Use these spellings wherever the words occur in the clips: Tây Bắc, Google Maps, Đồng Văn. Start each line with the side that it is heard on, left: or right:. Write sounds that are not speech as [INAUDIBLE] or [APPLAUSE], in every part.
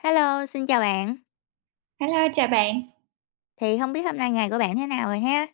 left: Hello, xin chào bạn.
right: Hello, chào bạn.
left: Thì không biết hôm nay ngày của bạn thế nào rồi ha?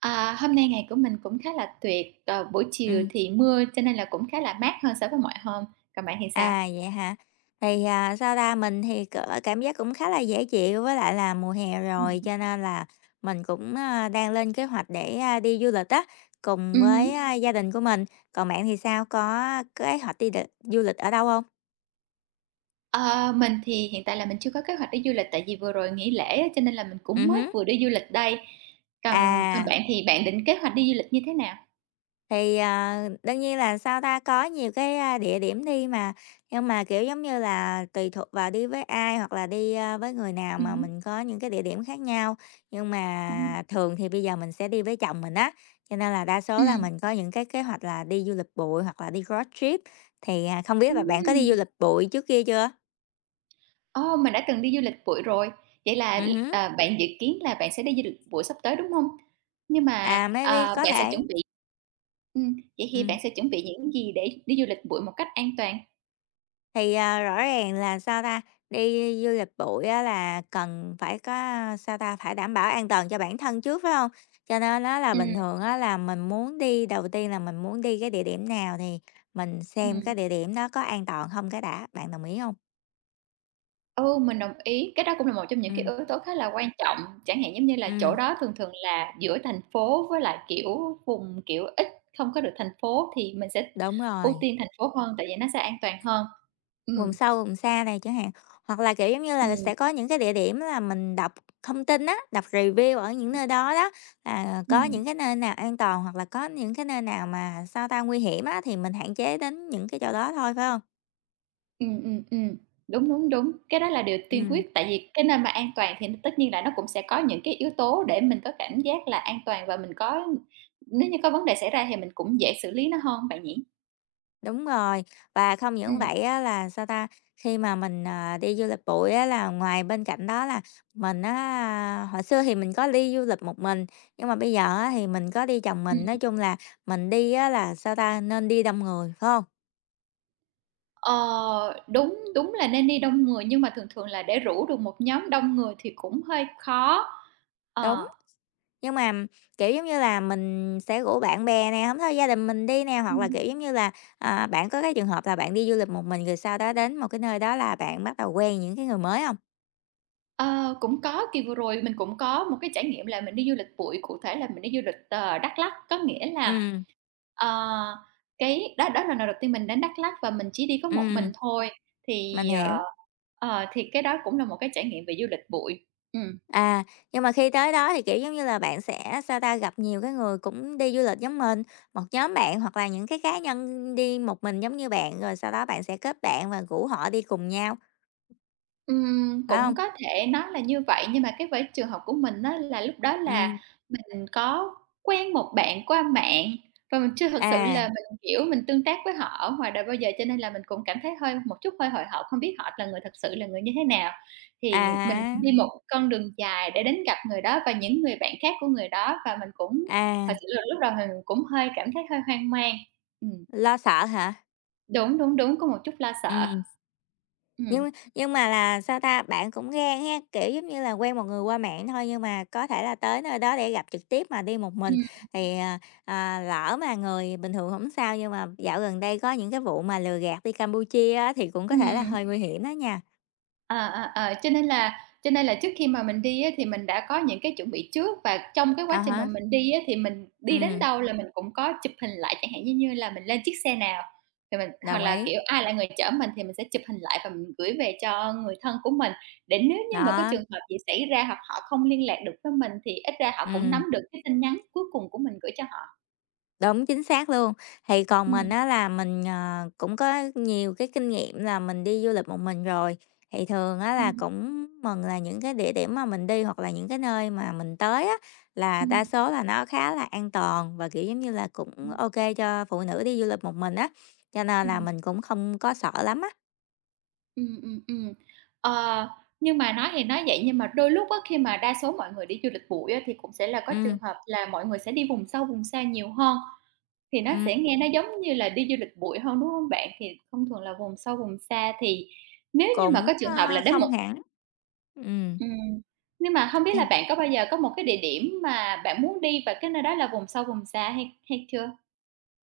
right: À, hôm nay ngày của mình cũng khá là tuyệt, buổi chiều
left: Ừm,
right: thì mưa cho nên là cũng khá là mát hơn so với mọi hôm, còn bạn thì sao?
left: vậy hả? Thì, mình thì cảm giác cũng khá là dễ chịu, với lại là mùa hè
right: Ừm.
left: rồi cho nên là mình cũng, đang lên kế hoạch để, đi du lịch á, cùng với,
right: Hứm.
left: gia đình của mình. Còn bạn thì sao, có kế hoạch đi du lịch ở đâu không?
right: Ờ, mình thì hiện tại là mình chưa có kế hoạch đi du lịch tại vì vừa rồi nghỉ lễ á, cho nên là mình cũng
left: Ừm
right: mới
left: hứm,
right: vừa đi du lịch đây. Còn còn
left: à.
right: bạn thì bạn định kế hoạch đi du lịch như thế nào?
left: Thì, đương nhiên là, có nhiều cái, địa điểm đi mà, nhưng mà, kiểu, giống như là, tùy thuộc vào đi với ai hoặc là đi, với người nào mà
right: Hứm,
left: mình có những cái địa điểm khác nhau. Nhưng
right: ừm,
left: mà thường thì bây giờ mình sẽ đi với chồng mình á, cho nên là đa số là
right: ừm.
left: mình có những cái kế hoạch là đi du lịch bụi hoặc là đi road trip. Thì, không biết là bạn có đi du
right: Ừm.
left: lịch bụi trước kia chưa?
right: Ô, mình đã từng đi du lịch bụi rồi. Vậy là,
left: Hứm,
right: bạn dự kiến là bạn sẽ đi du lịch bụi sắp tới, đúng hông? Nhưng mà,
left: maybe có
right: bạn sẽ
left: thể.
right: chuẩn bị. Vậy thì
left: Ừm.
right: bạn sẽ chuẩn bị những gì để đi du lịch bụi một cách an toàn?
left: Thì, rõ ràng là, đi du lịch bụi á là cần phải có, phải đảm bảo an toàn cho bản thân trước, phải không? Cho nên nó là bình
right: Ừm,
left: thường á là mình muốn đi đầu tiên là mình muốn đi cái địa điểm nào thì mình xem cái
right: ừm.
left: địa điểm đó có an toàn không cái đã, bạn đồng ý không?
right: Ừ, mình đồng ý, cái đó cũng là một trong những
left: Ừ,
right: cái yếu tố khá là quan trọng, chẳng hạn, giống như là, chỗ
left: ừm,
right: đó thường thường là giữa thành phố với lại, kiểu, vùng, kiểu, ít không có được thành phố thì mình sẽ
left: đúng
right: ưu
left: rồi.
right: tiên thành phố hơn, tại vì nó sẽ an toàn hơn.
left: Vùng
right: Ừm,
left: sâu, vùng xa này chẳng hạn, hoặc là, kiểu, giống như là,
right: ừm,
left: sẽ có những cái địa điểm là mình đọc thông tin á, đọc review ở những nơi đó đó, là có
right: ừm.
left: những cái nơi nào an toàn hoặc là có những cái nơi nào mà, nguy hiểm á, thì mình hạn chế đến những cái chỗ đó thôi, phải không?
right: Ừm, ừm, ừm. Đúng, đúng, đúng, cái đó là điều tiên
left: Ừm.
right: quyết, tại vì cái nơi mà an toàn thì tất nhiên là nó cũng sẽ có những cái yếu tố để mình có cảm giác là an toàn và mình có nếu như có vấn đề xảy ra thì mình cũng dễ xử lý nó hơn bạn nhỉ?
left: Đúng rồi, và không những
right: Ừm,
left: vậy á là, khi mà mình, đi du lịch bụi á là ngoài bên cạnh đó là mình á hồi xưa thì mình có đi du lịch một mình, nhưng mà bây giờ á thì mình có đi chồng mình,
right: ừm.
left: nói chung là mình đi á là, nên đi đông người, phải không?
right: Ờ, đúng, đúng là nên đi đông người nhưng mà thường thường là để rủ được một nhóm đông người thì cũng hơi khó.
left: Đúng,
right: Ờ,
left: nhưng mà, kiểu, giống như là, mình sẽ rủ bạn bè nè, không thôi gia đình mình đi nè, hoặc là,
right: ừm.
left: kiểu, giống như là, bạn có cái trường hợp là bạn đi du lịch một mình rồi sau đó đến một cái nơi đó là bạn bắt đầu quen những cái người mới không?
right: Ờ, cũng có, kỳ vừa rồi mình cũng có một cái trải nghiệm là mình đi du lịch bụi, cụ thể là mình đi du lịch, Đắk Lắk. Có nghĩa là,
left: Ừ,
right: ờ, cái đó đó là lần đầu tiên mình đến Đắk Lắk và mình chỉ đi có một
left: ừ,
right: mình thôi,
left: mình
right: thì, ờ,
left: hiểu.
right: thì cái đó cũng là một cái trải nghiệm về du lịch bụi. Ừm.
left: À, nhưng mà khi tới đó thì, kiểu, giống như là, bạn sẽ, gặp nhiều cái người cũng đi du lịch giống mình, một nhóm bạn hoặc là những cái cá nhân đi một mình giống như bạn, rồi sau đó bạn sẽ kết bạn và rủ họ đi cùng nhau, phải không?
right: Cũng có thể nói là như vậy, nhưng mà cái với trường hợp của mình á là lúc đó
left: Ừ,
right: là mình có quen một bạn qua mạng và mình chưa thật sự
left: à,
right: là mình, kiểu, mình tương tác với họ ở ngoài đời bao giờ, cho nên là mình cũng cảm thấy hơi một chút hơi hồi hộp, không biết họ là người thật sự là người như thế nào. Thì mình
left: à
right: đi một con đường dài để đến gặp người đó và những người bạn khác của người đó và mình cũng
left: à,
right: thật sự là lúc đầu mình cũng hơi cảm thấy hơi hoang mang. Ừm,
left: lo sợ hả?
right: đúng, đúng, đúng, có một chút lo sợ.
left: ừ
right: Ừm,
left: nhưng nhưng mà là, bạn cũng gan ha, kiểu, giống như là, quen một người qua mạng thôi nhưng mà có thể là tới nơi đó để gặp trực tiếp mà đi một mình
right: ừm,
left: thì, lỡ mà người bình thường không sao, nhưng mà dạo gần đây có những cái vụ mà lừa gạt đi Campuchia á thì cũng có thể là
right: ừm.
left: hơi nguy hiểm đó nha.
right: Ờ, ờ, ờ, cho nên là trước khi mà mình đi á, thì mình đã có những cái chuẩn bị trước và trong cái
left: À
right: quá trình mà
left: há,
right: mình đi á, thì mình đi đến
left: ừm,
right: đâu là mình cũng có chụp hình lại, chẳng hạn như như là mình lên chiếc xe nào, thì mình hoặc
left: đồng
right: là,
left: ý,
right: kiểu, ai là người chở mình thì mình sẽ chụp hình lại và mình gửi về cho người thân của mình, để nếu như mà có
left: đó,
right: trường hợp gì xảy ra hoặc họ không liên lạc được với mình thì ít ra họ cũng nắm
left: ừm.
right: được cái tin nhắn cuối cùng của mình gửi cho họ.
left: Đúng, chính xác luôn. Thì còn mình
right: Ừm,
left: á là mình, cũng có nhiều cái kinh nghiệm là mình đi du lịch một mình rồi, thì thường á
right: ừm,
left: là cũng mừng là những cái địa điểm mà mình đi hoặc là những cái nơi mà mình tới á, là đa
right: ừm,
left: số là nó khá là an toàn và, kiểu, giống như là, cũng
right: ừm,
left: ok cho phụ nữ đi du lịch một mình á, cho nên là
right: ừm.
left: mình cũng không có sợ lắm á.
right: Ừm, ừm, ừm. Ờ, nhưng mà nói thì nói vậy nhưng mà đôi lúc á, khi mà đa số mọi người đi du lịch bụi á, thì cũng sẽ là có
left: Ừm,
right: trường hợp là mọi người sẽ đi vùng sâu, vùng xa nhiều hơn, thì nó sẽ nghe
left: ừm,
right: nó giống như là đi du lịch bụi hơn, đúng hông bạn? Thì thông thường là vùng sâu, vùng xa thì nếu như mà
left: cũng,
right: có trường hợp là
left: ơ,
right: đến
left: không
right: một,
left: hẳn ừm.
right: ừm, nhưng mà hông biết là bạn có bao giờ có một cái địa điểm mà bạn muốn đi và cái nơi đó là vùng sâu, vùng xa hay hay chưa?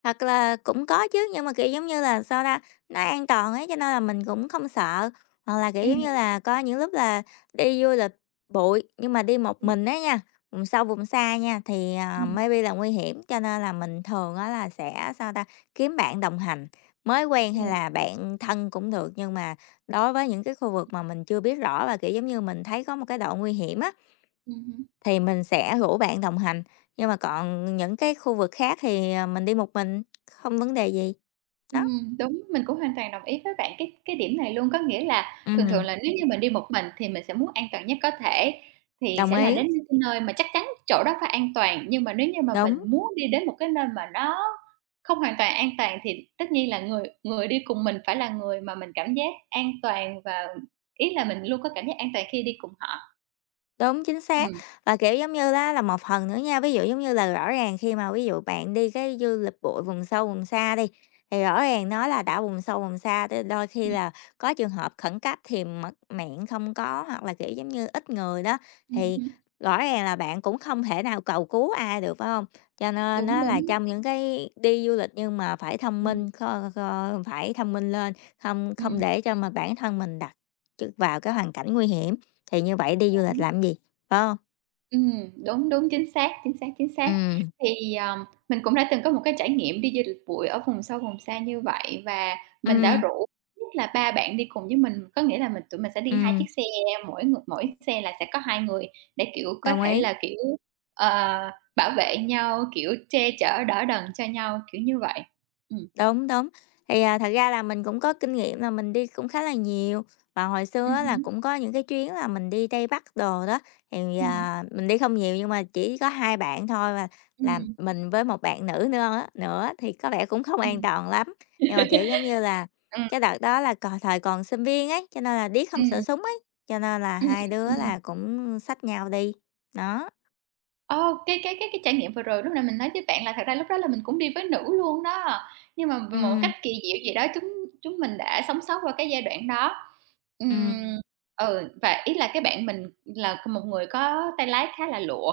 left: Thật là cũng có chứ, nhưng mà, kiểu, giống như là, nó an toàn ấy, cho nên là mình cũng không sợ. Hoặc là, kiểu, giống như
right: Ừm,
left: là, có những lúc là đi du lịch bụi, nhưng mà đi một
right: ừm,
left: mình á nha, vùng sâu vùng xa nha, thì,
right: ừm, ừm,
left: maybe là nguy hiểm, cho nên là mình thường á là sẽ, kiếm bạn đồng hành, mới quen hay là bạn thân cũng được. Nhưng mà đối với những cái khu vực mà mình chưa biết rõ và, kiểu, giống như, mình thấy có một cái độ nguy hiểm á,
right: hứm.
left: thì mình sẽ rủ bạn đồng hành, nhưng mà còn những cái khu vực khác thì, mình đi một mình, không vấn đề gì. Đó,
right: Đúng, mình cũng hoàn toàn đồng ý với bạn cái điểm này luôn. Có nghĩa là thường thường
left: ừm,
right: là nếu như mình đi một mình thì mình sẽ muốn an toàn nhất có thể, thì
left: đồng
right: sẽ là
left: ý,
right: đến những cái nơi mà chắc chắn chỗ đó phải an toàn. Nhưng mà nếu như mà mình
left: đúng.
right: muốn đi đến một cái nơi mà nó không hoàn toàn an toàn thì tất nhiên là người người đi cùng mình phải là người mà mình cảm giác an toàn và ý là mình luôn có cảm giác an toàn khi đi cùng họ.
left: Đúng, chính xác.
right: Ừm,
left: Và, kiểu, giống như lá là một phần nữa nha, ví dụ, giống như là, rõ ràng khi mà ví dụ bạn đi cái du lịch bụi vùng sâu, vùng xa đi, thì rõ ràng nó là đã vùng sâu, vùng xa tới đôi khi
right: ừm,
left: là có trường hợp khẩn cấp thì mất mạng không có hoặc là, kiểu, giống như, ít người đó, thì
right: hứm,
left: rõ ràng là bạn cũng không thể nào cầu cứu ai được, phải không? Cho nên
right: đúng,
left: nó là
right: đúng,
left: trong những cái đi du lịch nhưng mà phải thông
right: ừm,
left: minh, kho kho phải thông minh lên, không không
right: ừm,
left: để cho mà bản thân mình đặt vào cái hoàn cảnh nguy hiểm. Thì như vậy đi du lịch
right: đúng.
left: làm gì, phải không?
right: Đúng, đúng, chính xác, chính xác, chính xác.
left: Ừm,
right: Thì, mình cũng đã từng có một cái trải nghiệm đi du lịch bụi ở vùng sâu vùng xa như vậy và mình đã
left: ừm,
right: rủ nhất là ba bạn đi cùng với mình, có nghĩa là tụi mình sẽ đi hai
left: ừm,
right: chiếc xe, mỗi người mỗi xe là sẽ có 2 người để, kiểu, có
left: đồng
right: thể
left: ý,
right: là, kiểu, ờ, bảo vệ nhau, kiểu, che chở, đỡ đần cho nhau, kiểu như vậy. Ừm,
left: đúng, đúng. Thì, thật ra là mình cũng có kinh nghiệm là mình đi cũng khá là nhiều, và hồi xưa á là
right: hứm,
left: cũng có những cái chuyến là mình đi Tây Bắc đồ đó, thì,
right: ừm,
left: mình đi không nhiều nhưng mà chỉ có 2 bạn thôi và là
right: ừm,
left: mình với một bạn nữ nữa á nữa thì có vẻ cũng không an
right: ừm.
left: toàn lắm. Nhưng mà, kiểu, giống như là,
right: [LAUGHS] Ừm,
left: cái đợt đó là còn thời còn sinh viên ấy, cho nên là điếc không sợ
right: ừm,
left: súng ấy, cho nên là hai đứa
right: ừm.
left: là cũng xách nhau đi, đó,
right: Ờ, cái trải nghiệm vừa rồi lúc nãy mình nói với bạn là thật ra lúc đó là mình cũng đi với nữ luôn đó, nhưng mà về một
left: ừm.
right: cách kỳ diệu gì đó chúng chúng mình đã sống sót qua cái giai đoạn đó.
left: Ừm,
right: Ừm, ừ, và ý là cái bạn mình là một người có tay lái khá là lụa.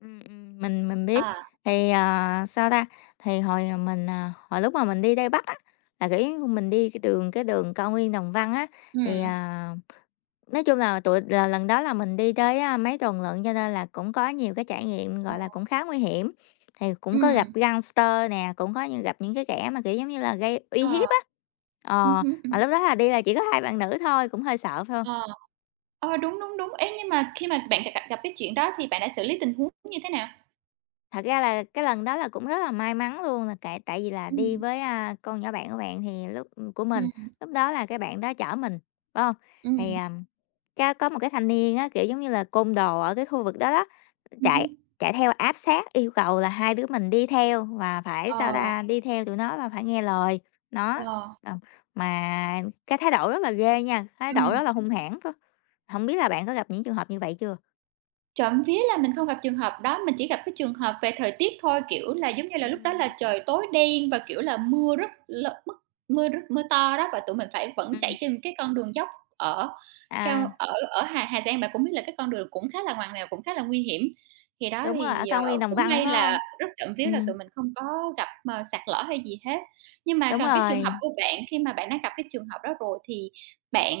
left: mình biết.
right: À,
left: Thì, ờ, sao ta, thì hồi mình, à, hồi lúc mà mình đi Tây Bắc á, là, kiểu, mình đi cái đường cao nguyên Đồng Văn á, thì,
right: ừm,
left: nói chung là tụi là lần đó là mình đi tới, mấy tuần lận cho nên là cũng có nhiều cái trải nghiệm,
right: ờ,
left: gọi là, cũng khá nguy hiểm. Thì cũng có gặp
right: ừm,
left: gangster nè, cũng có như gặp những cái kẻ mà, kiểu, giống như là, gây uy
right: ờ,
left: hiếp á. Ờ,
right: hứm,
left: mà lúc đó là đi là chỉ có hai bạn nữ thôi, cũng hơi sợ, phải hông?
right: ờ, ờ, đúng, đúng, đúng. Ê, nhưng mà khi mà bạn gặp gặp cái chuyện đó thì bạn đã xử lý tình huống như thế nào?
left: Thật ra là cái lần đó là cũng rất là may mắn luôn là tại tại vì là đi
right: Ừm,
left: với, con nhỏ bạn của bạn thì lúc của mình,
right: ừm,
left: lúc đó là cái bạn đó chở mình, phải không? Thì,
right: ừm,
left: cái có một cái thanh niên á, kiểu, giống như là côn đồ ở cái khu vực đó đó, chạy
right: hứm.
left: chạy theo áp sát, yêu cầu là hai đứa mình đi theo và phải,
right: Ờ,
left: đi theo tụi nó và phải nghe lời nó.
right: ờ,
left: Ờ, mà cái thái độ rất là ghê nha, thái độ rất
right: ừm.
left: là hung hãn cơ. Không biết là bạn có gặp những trường hợp như vậy chưa?
right: Trộm vía là mình không gặp trường hợp đó, mình chỉ gặp cái trường hợp về thời tiết thôi, kiểu là, giống như là, lúc đó
left: Ừm.
right: là trời tối đen và, kiểu là, mưa rất l mức mưa rất mưa to đó và tụi mình phải vẫn
left: Ừm,
right: chạy trên cái con đường dốc ở cao
left: à.
right: ở ở Hà Hà Giang. Bạn cũng biết là cái con đường cũng khá là ngoằn ngoèo, cũng khá là nguy hiểm. Thì đó
left: Đúng rồi, ở
right: thì,
left: cao nguyên Đồng
right: cũng
left: Văn,
right: may
left: phải không?
right: là rất trộm vía là
left: Ừm,
right: tụi mình không có gặp, sạt lở hay gì hết. Nhưng mà
left: đúng
right: còn cái trường hợp
left: rồi,
right: của bạn, khi mà bạn đã gặp cái trường hợp đó rồi thì bạn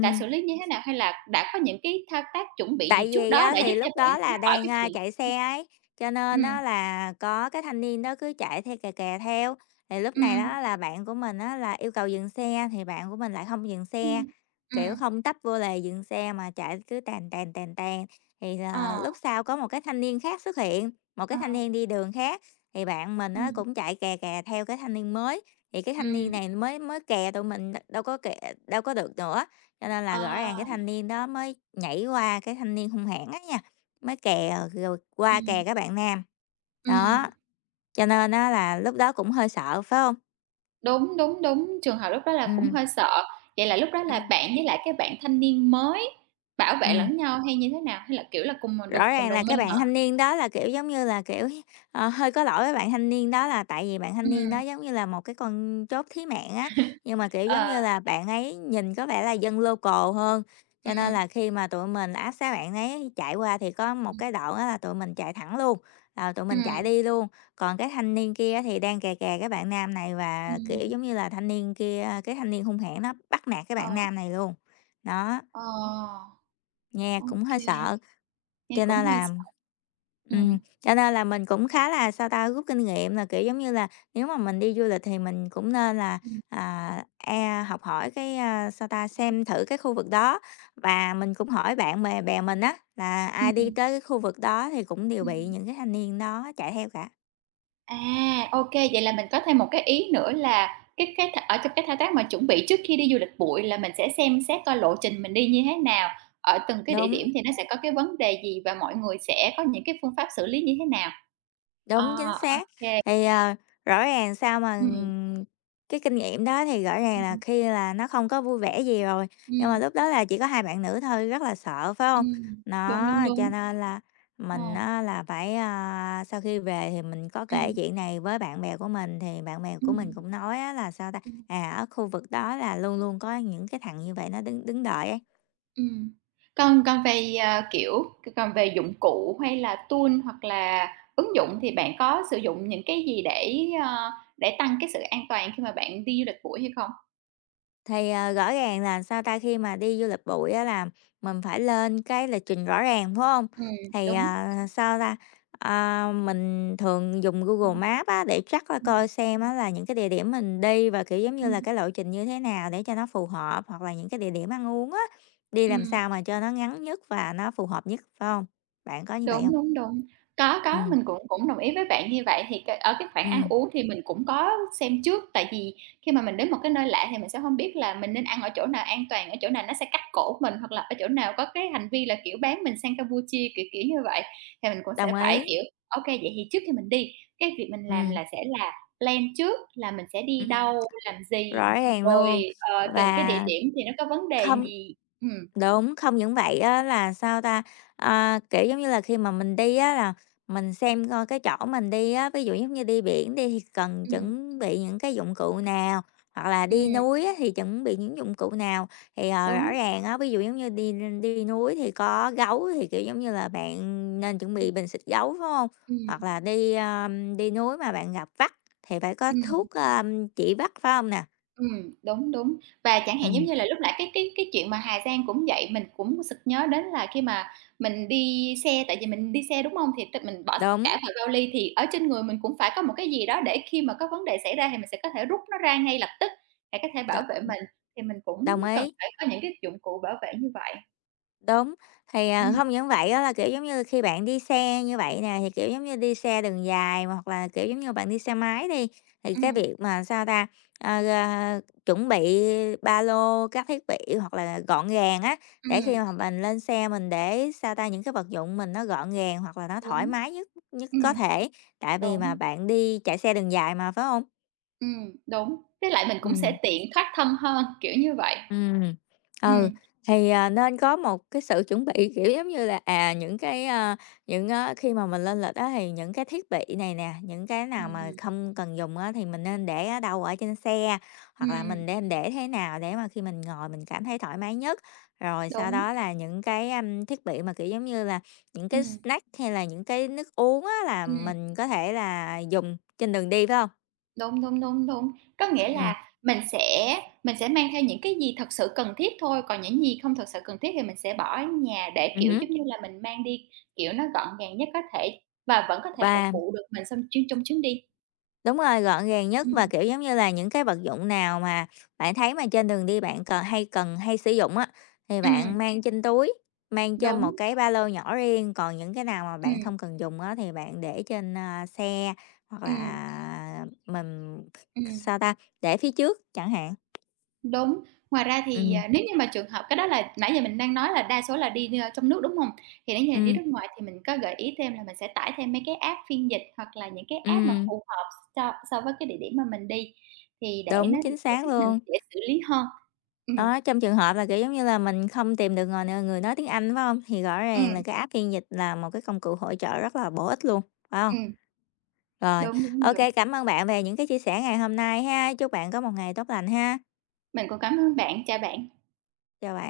right: đã xử lý như thế nào? Hay là đã có những cái thao tác chuẩn bị
left: Tại
right: gì trước
left: vì
right: đó
left: á,
right: để
left: thì
right: giúp cho
left: lúc
right: bạn
left: đó
right: thoát
left: là
right: khỏi
left: đang,
right: cái chuyện.
left: chạy
right: Ừm,
left: xe ấy, cho nên á là có cái thanh niên đó cứ chạy theo kè kè theo. Thì lúc này
right: ừm,
left: đó là bạn của mình á là yêu cầu dừng xe, thì bạn của mình lại không dừng xe,
right: ừm,
left: kiểu,
right: ừm,
left: không tấp vô lề dừng xe mà chạy cứ tàn, tàn, tàn, tàn. Thì là
right: ờ,
left: lúc sau có một cái thanh niên khác xuất hiện, một cái
right: ờ,
left: thanh niên đi đường khác, thì bạn mình á
right: ừm,
left: cũng chạy kè kè theo cái thanh niên mới, thì cái thanh niên
right: ừm,
left: này mới mới kè tụi mình đâu có kè đâu có được nữa. Cho nên là
right: ờ,
left: rõ ràng cái thanh niên đó mới nhảy qua cái thanh niên hung hãn á nha, mới kè rồi qua kè
right: ừm,
left: các bạn nam. Đó,
right: ừm,
left: cho nên á là lúc đó cũng hơi sợ, phải không?
right: đúng, đúng, đúng, trường hợp lúc đó là
left: Ừ
right: cũng hơi sợ. Vậy là lúc đó là
left: ừ
right: bạn với lại cái bạn thanh niên mới bảo vệ
left: ừ.
right: lẫn nhau hay như thế nào? Hay là, kiểu là, cùng đồng
left: Rõ
right: cùng
left: ràng
right: đồng
left: là cái
right: minh hả?
left: bạn thanh niên đó là, kiểu, giống như là, hơi có lỗi với bạn thanh niên đó là tại vì bạn thanh niên đó
right: Ừm,
left: giống như là một cái con chốt thí mạng á, nhưng mà, kiểu, giống
right: ờ,
left: như là, bạn ấy nhìn có vẻ là dân local hơn, cho nên
right: ừm,
left: là khi mà tụi mình áp sát bạn ấy chạy qua thì có một
right: ừm,
left: cái đoạn á là tụi mình chạy thẳng luôn, là tụi mình chạy
right: ừm,
left: đi luôn. Còn cái thanh niên kia thì đang kè kè cái bạn nam này và,
right: ừm,
left: kiểu, giống như là, thanh niên kia cái thanh niên hung hãn nó bắt nạt cái
right: ờ,
left: bạn nam này luôn. Đó,
right: ờ,
left: nghe
right: ô
left: cũng hơi
right: kê.
left: sợ.
right: Nghe
left: Cho
right: cũng
left: nên
right: hơi
left: là
right: sợ. Ừm.
left: cho nên là mình cũng khá là, sao ta, rút kinh nghiệm là, kiểu, giống như là, nếu mà mình đi du lịch thì mình cũng nên là,
right: Ừm.
left: e học hỏi cái, sao ta, xem thử cái khu vực đó và mình cũng hỏi bạn bè bè mình á, là ai đi
right: Ừm,
left: tới cái khu vực đó thì cũng đều bị
right: ừm.
left: những cái thanh niên đó chạy theo cả.
right: À, ô kê, vậy là mình có thêm một cái ý nữa là cái th ở trong cái thao tác mà chuẩn bị trước khi đi du lịch bụi là mình sẽ xem xét coi lộ trình mình đi như thế nào, ở từng cái địa điểm
left: Đúng.
right: thì nó sẽ có cái vấn đề gì và mọi người sẽ có những cái phương pháp xử lý như thế nào. À,
left: Đúng, chính
right: ô
left: xác.
right: kê.
left: Thì, rõ ràng sao mà,
right: Ừm,
left: cái kinh nghiệm đó thì rõ ràng là
right: ừm,
left: khi là nó không có vui vẻ gì rồi, nhưng mà
right: ừm,
left: lúc đó là chỉ có hai bạn nữ thôi, rất là sợ, phải không?
right: Đúng,
left: Nó
right: đúng,
left: cho
right: đúng.
left: nên là
right: Ờ,
left: mình á là phải, sau khi về thì mình có kể
right: ừm,
left: chuyện này với bạn bè của mình, thì bạn bè của mình
right: ừm,
left: cũng nói á là, sao ta,
right: ừm.
left: à, ở khu vực đó là luôn luôn có những cái thằng như vậy nó đứng đứng đợi ấy.
right: Ừm. Còn còn về, kiểu, còn về dụng cụ hay là tool hoặc là ứng dụng thì bạn có sử dụng những cái gì để, ờ, để tăng cái sự an toàn khi mà bạn đi du lịch buổi hay không?
left: Thì, rõ ràng là, sao ta, khi mà đi du lịch bụi á là mình phải lên cái lịch trình rõ ràng, phải không? Thì,
right: Đúng.
left: sao ta, mình thường dùng Google
right: Ừm,
left: Maps á để chắc coi
right: ừm,
left: coi xem á là những cái địa điểm mình đi và, kiểu, giống như là,
right: ừm,
left: cái lộ trình như thế nào để cho nó phù hợp, hoặc là những cái địa điểm ăn uống á, đi làm
right: ừm.
left: sao mà cho nó ngắn nhất và nó phù hợp nhất, phải không? Bạn có như vậy
right: Đúng,
left: không?
right: đúng, đúng. Có,
left: Ừm,
right: mình cũng cũng đồng ý với bạn như vậy. Thì cái ở cái khoản ăn
left: ừm,
right: uống thì mình cũng có xem trước, tại vì khi mà mình đến một cái nơi lạ thì mình sẽ hông biết là mình nên ăn ở chỗ nào an toàn, ở chỗ nào nó sẽ cắt cổ mình, hoặc là ở chỗ nào có cái hành vi là, kiểu, bán mình sang Campuchia, kiểu, kiểu như vậy. Thì mình cũng sẽ
left: đồng
right: phải,
left: ý.
right: kiểu, ô kê, vậy thì trước khi mình đi, cái việc mình làm
left: Ừm,
right: là sẽ là plan trước là mình sẽ đi
left: ừm,
right: đâu, làm gì,
left: rõ ràng
right: rồi,
left: luôn.
right: từng cái địa
left: Và
right: điểm thì nó có vấn đề
left: không.
right: gì. Ừm,
left: Đúng, không những vậy á là, sao ta, kiểu, giống như là, khi mà mình đi á là mình xem coi cái chỗ mình đi á, ví dụ giống như đi biển đi thì cần
right: ừm,
left: chuẩn bị những cái dụng cụ nào, hoặc là đi
right: ừm,
left: núi á thì chuẩn bị những dụng cụ nào. Thì, rõ
right: đúng.
left: ràng á, ví dụ giống như đi đi núi thì có gấu thì, kiểu, giống như là, bạn nên chuẩn bị
right: Ừm,
left: bình xịt gấu, phải không? Hoặc
right: ừm,
left: là đi, đi núi mà bạn gặp vắt thì phải có
right: ừm.
left: thuốc, trị vắt, phải không nè?
right: Đúng, đúng. Và chẳng hạn, giống
left: Ừm,
right: như là, lúc nãy cái chuyện mà Hà Giang cũng vậy, mình cũng sực nhớ đến là khi mà mình đi xe tại vì mình đi xe, đúng hông? Thì mình bỏ
left: đúng,
right: cả vào vali thì ở trên người mình cũng phải có một cái gì đó để khi mà có vấn đề xảy ra thì mình sẽ có thể rút nó ra ngay lập tức để có thể
left: đ
right: bảo vệ mình, thì mình cũng
left: đồng
right: cần
left: ý.
right: phải có những cái dụng cụ bảo vệ như vậy.
left: Đúng, thì,
right: Ừm,
left: không những vậy đó là, kiểu, giống như, khi bạn đi xe như vậy nè, thì, kiểu, giống như, đi xe đường dài mà hoặc là, kiểu, giống như, bạn đi xe máy đi, thì cái
right: ừm,
left: việc mà, sao ta, ờ, ờ, chuẩn bị ba lô, các thiết bị hoặc là gọn gàng á, để khi
right: ừm,
left: mà mình lên xe mình để, sao ta, những cái vật dụng mình nó gọn gàng hoặc là nó thoải
right: đúng,
left: mái nhất nhất có
right: ừm,
left: thể, tại vì mà
right: đúng,
left: bạn đi chạy xe đường dài mà, phải không?
right: đúng. Với lại mình cũng
left: Ừm.
right: sẽ tiện thoát thân hơn, kiểu như vậy.
left: Ừm, ừ,
right: Ừm,
left: thì, nên có một cái sự chuẩn bị, kiểu, giống như là, à, những cái, những á khi mà mình lên lịch á thì những cái thiết bị này nè, những cái nào mà
right: ừm,
left: không cần dùng á thì mình nên để ở đâu ở trên xe, hoặc là mình
right: ừm,
left: nên để thế nào để mà khi mình ngồi mình cảm thấy thoải mái nhất. Rồi sau
right: đúng,
left: đó là những cái, thiết bị mà, kiểu, giống như là, những cái
right: ừm.
left: snack hay là những cái nước uống á là
right: Ừm,
left: mình có thể là dùng trên đường đi, phải không?
right: đúng, đúng, đúng, đúng. Có nghĩa
left: Ừ,
right: là mình sẽ mang theo những cái gì thật sự cần thiết thôi, còn những gì không thật sự cần thiết thì mình sẽ bỏ ở nhà để, kiểu,
left: ừm
right: giống như là, mình mang đi, kiểu, nó gọn gàng nhất có thể và vẫn có thể phục
left: và
right: vụ được mình xong chuyên trong chuyến đi.
left: đúng rồi, gọn gàng nhất và,
right: Ừm,
left: kiểu, giống như là, những cái vật dụng nào mà bạn thấy mà trên đường đi bạn cần hay sử dụng á, thì
right: ừm,
left: bạn mang trên túi, mang trên một
right: đúng,
left: cái ba lô nhỏ riêng, còn những cái nào mà bạn
right: ừm,
left: không cần dùng á thì bạn để trên, xe hoặc
right: ừm,
left: là mình
right: ừm.
left: sao ta? Để phía trước chẳng hạn.
right: Đúng, ngoài ra thì,
left: Ừm,
right: à, nếu như mà trường hợp cái đó là nãy giờ mình đang nói là đa số là đi, trong nước, đúng hông? Thì nếu như là đi
left: ừm,
right: nước ngoài thì mình có gợi ý thêm là mình sẽ tải thêm mấy cái app phiên dịch hoặc là những cái app mà
left: ừm,
right: phù hợp so so với cái địa điểm mà mình đi, thì để nó
left: đúng, chính
right: sẽ
left: xác
right: giúp mình
left: luôn.
right: dễ xử lý hơn. Ừm,
left: Đó, trong trường hợp là, kiểu, giống như là, mình không tìm được người người nói tiếng Anh, phải không? Thì rõ ràng là
right: ừm,
left: cái app phiên dịch là một cái công cụ hỗ trợ rất là bổ ích luôn, phải không?
right: ừm,
left: Rồi,
right: đúng, đúng,
left: OK
right: đúng.
left: cảm ơn bạn về những cái chia sẻ ngày hôm nay ha. Chúc bạn có một ngày tốt lành ha.
right: Mình cũng cảm ơn bạn, chào bạn.
left: Chào bạn.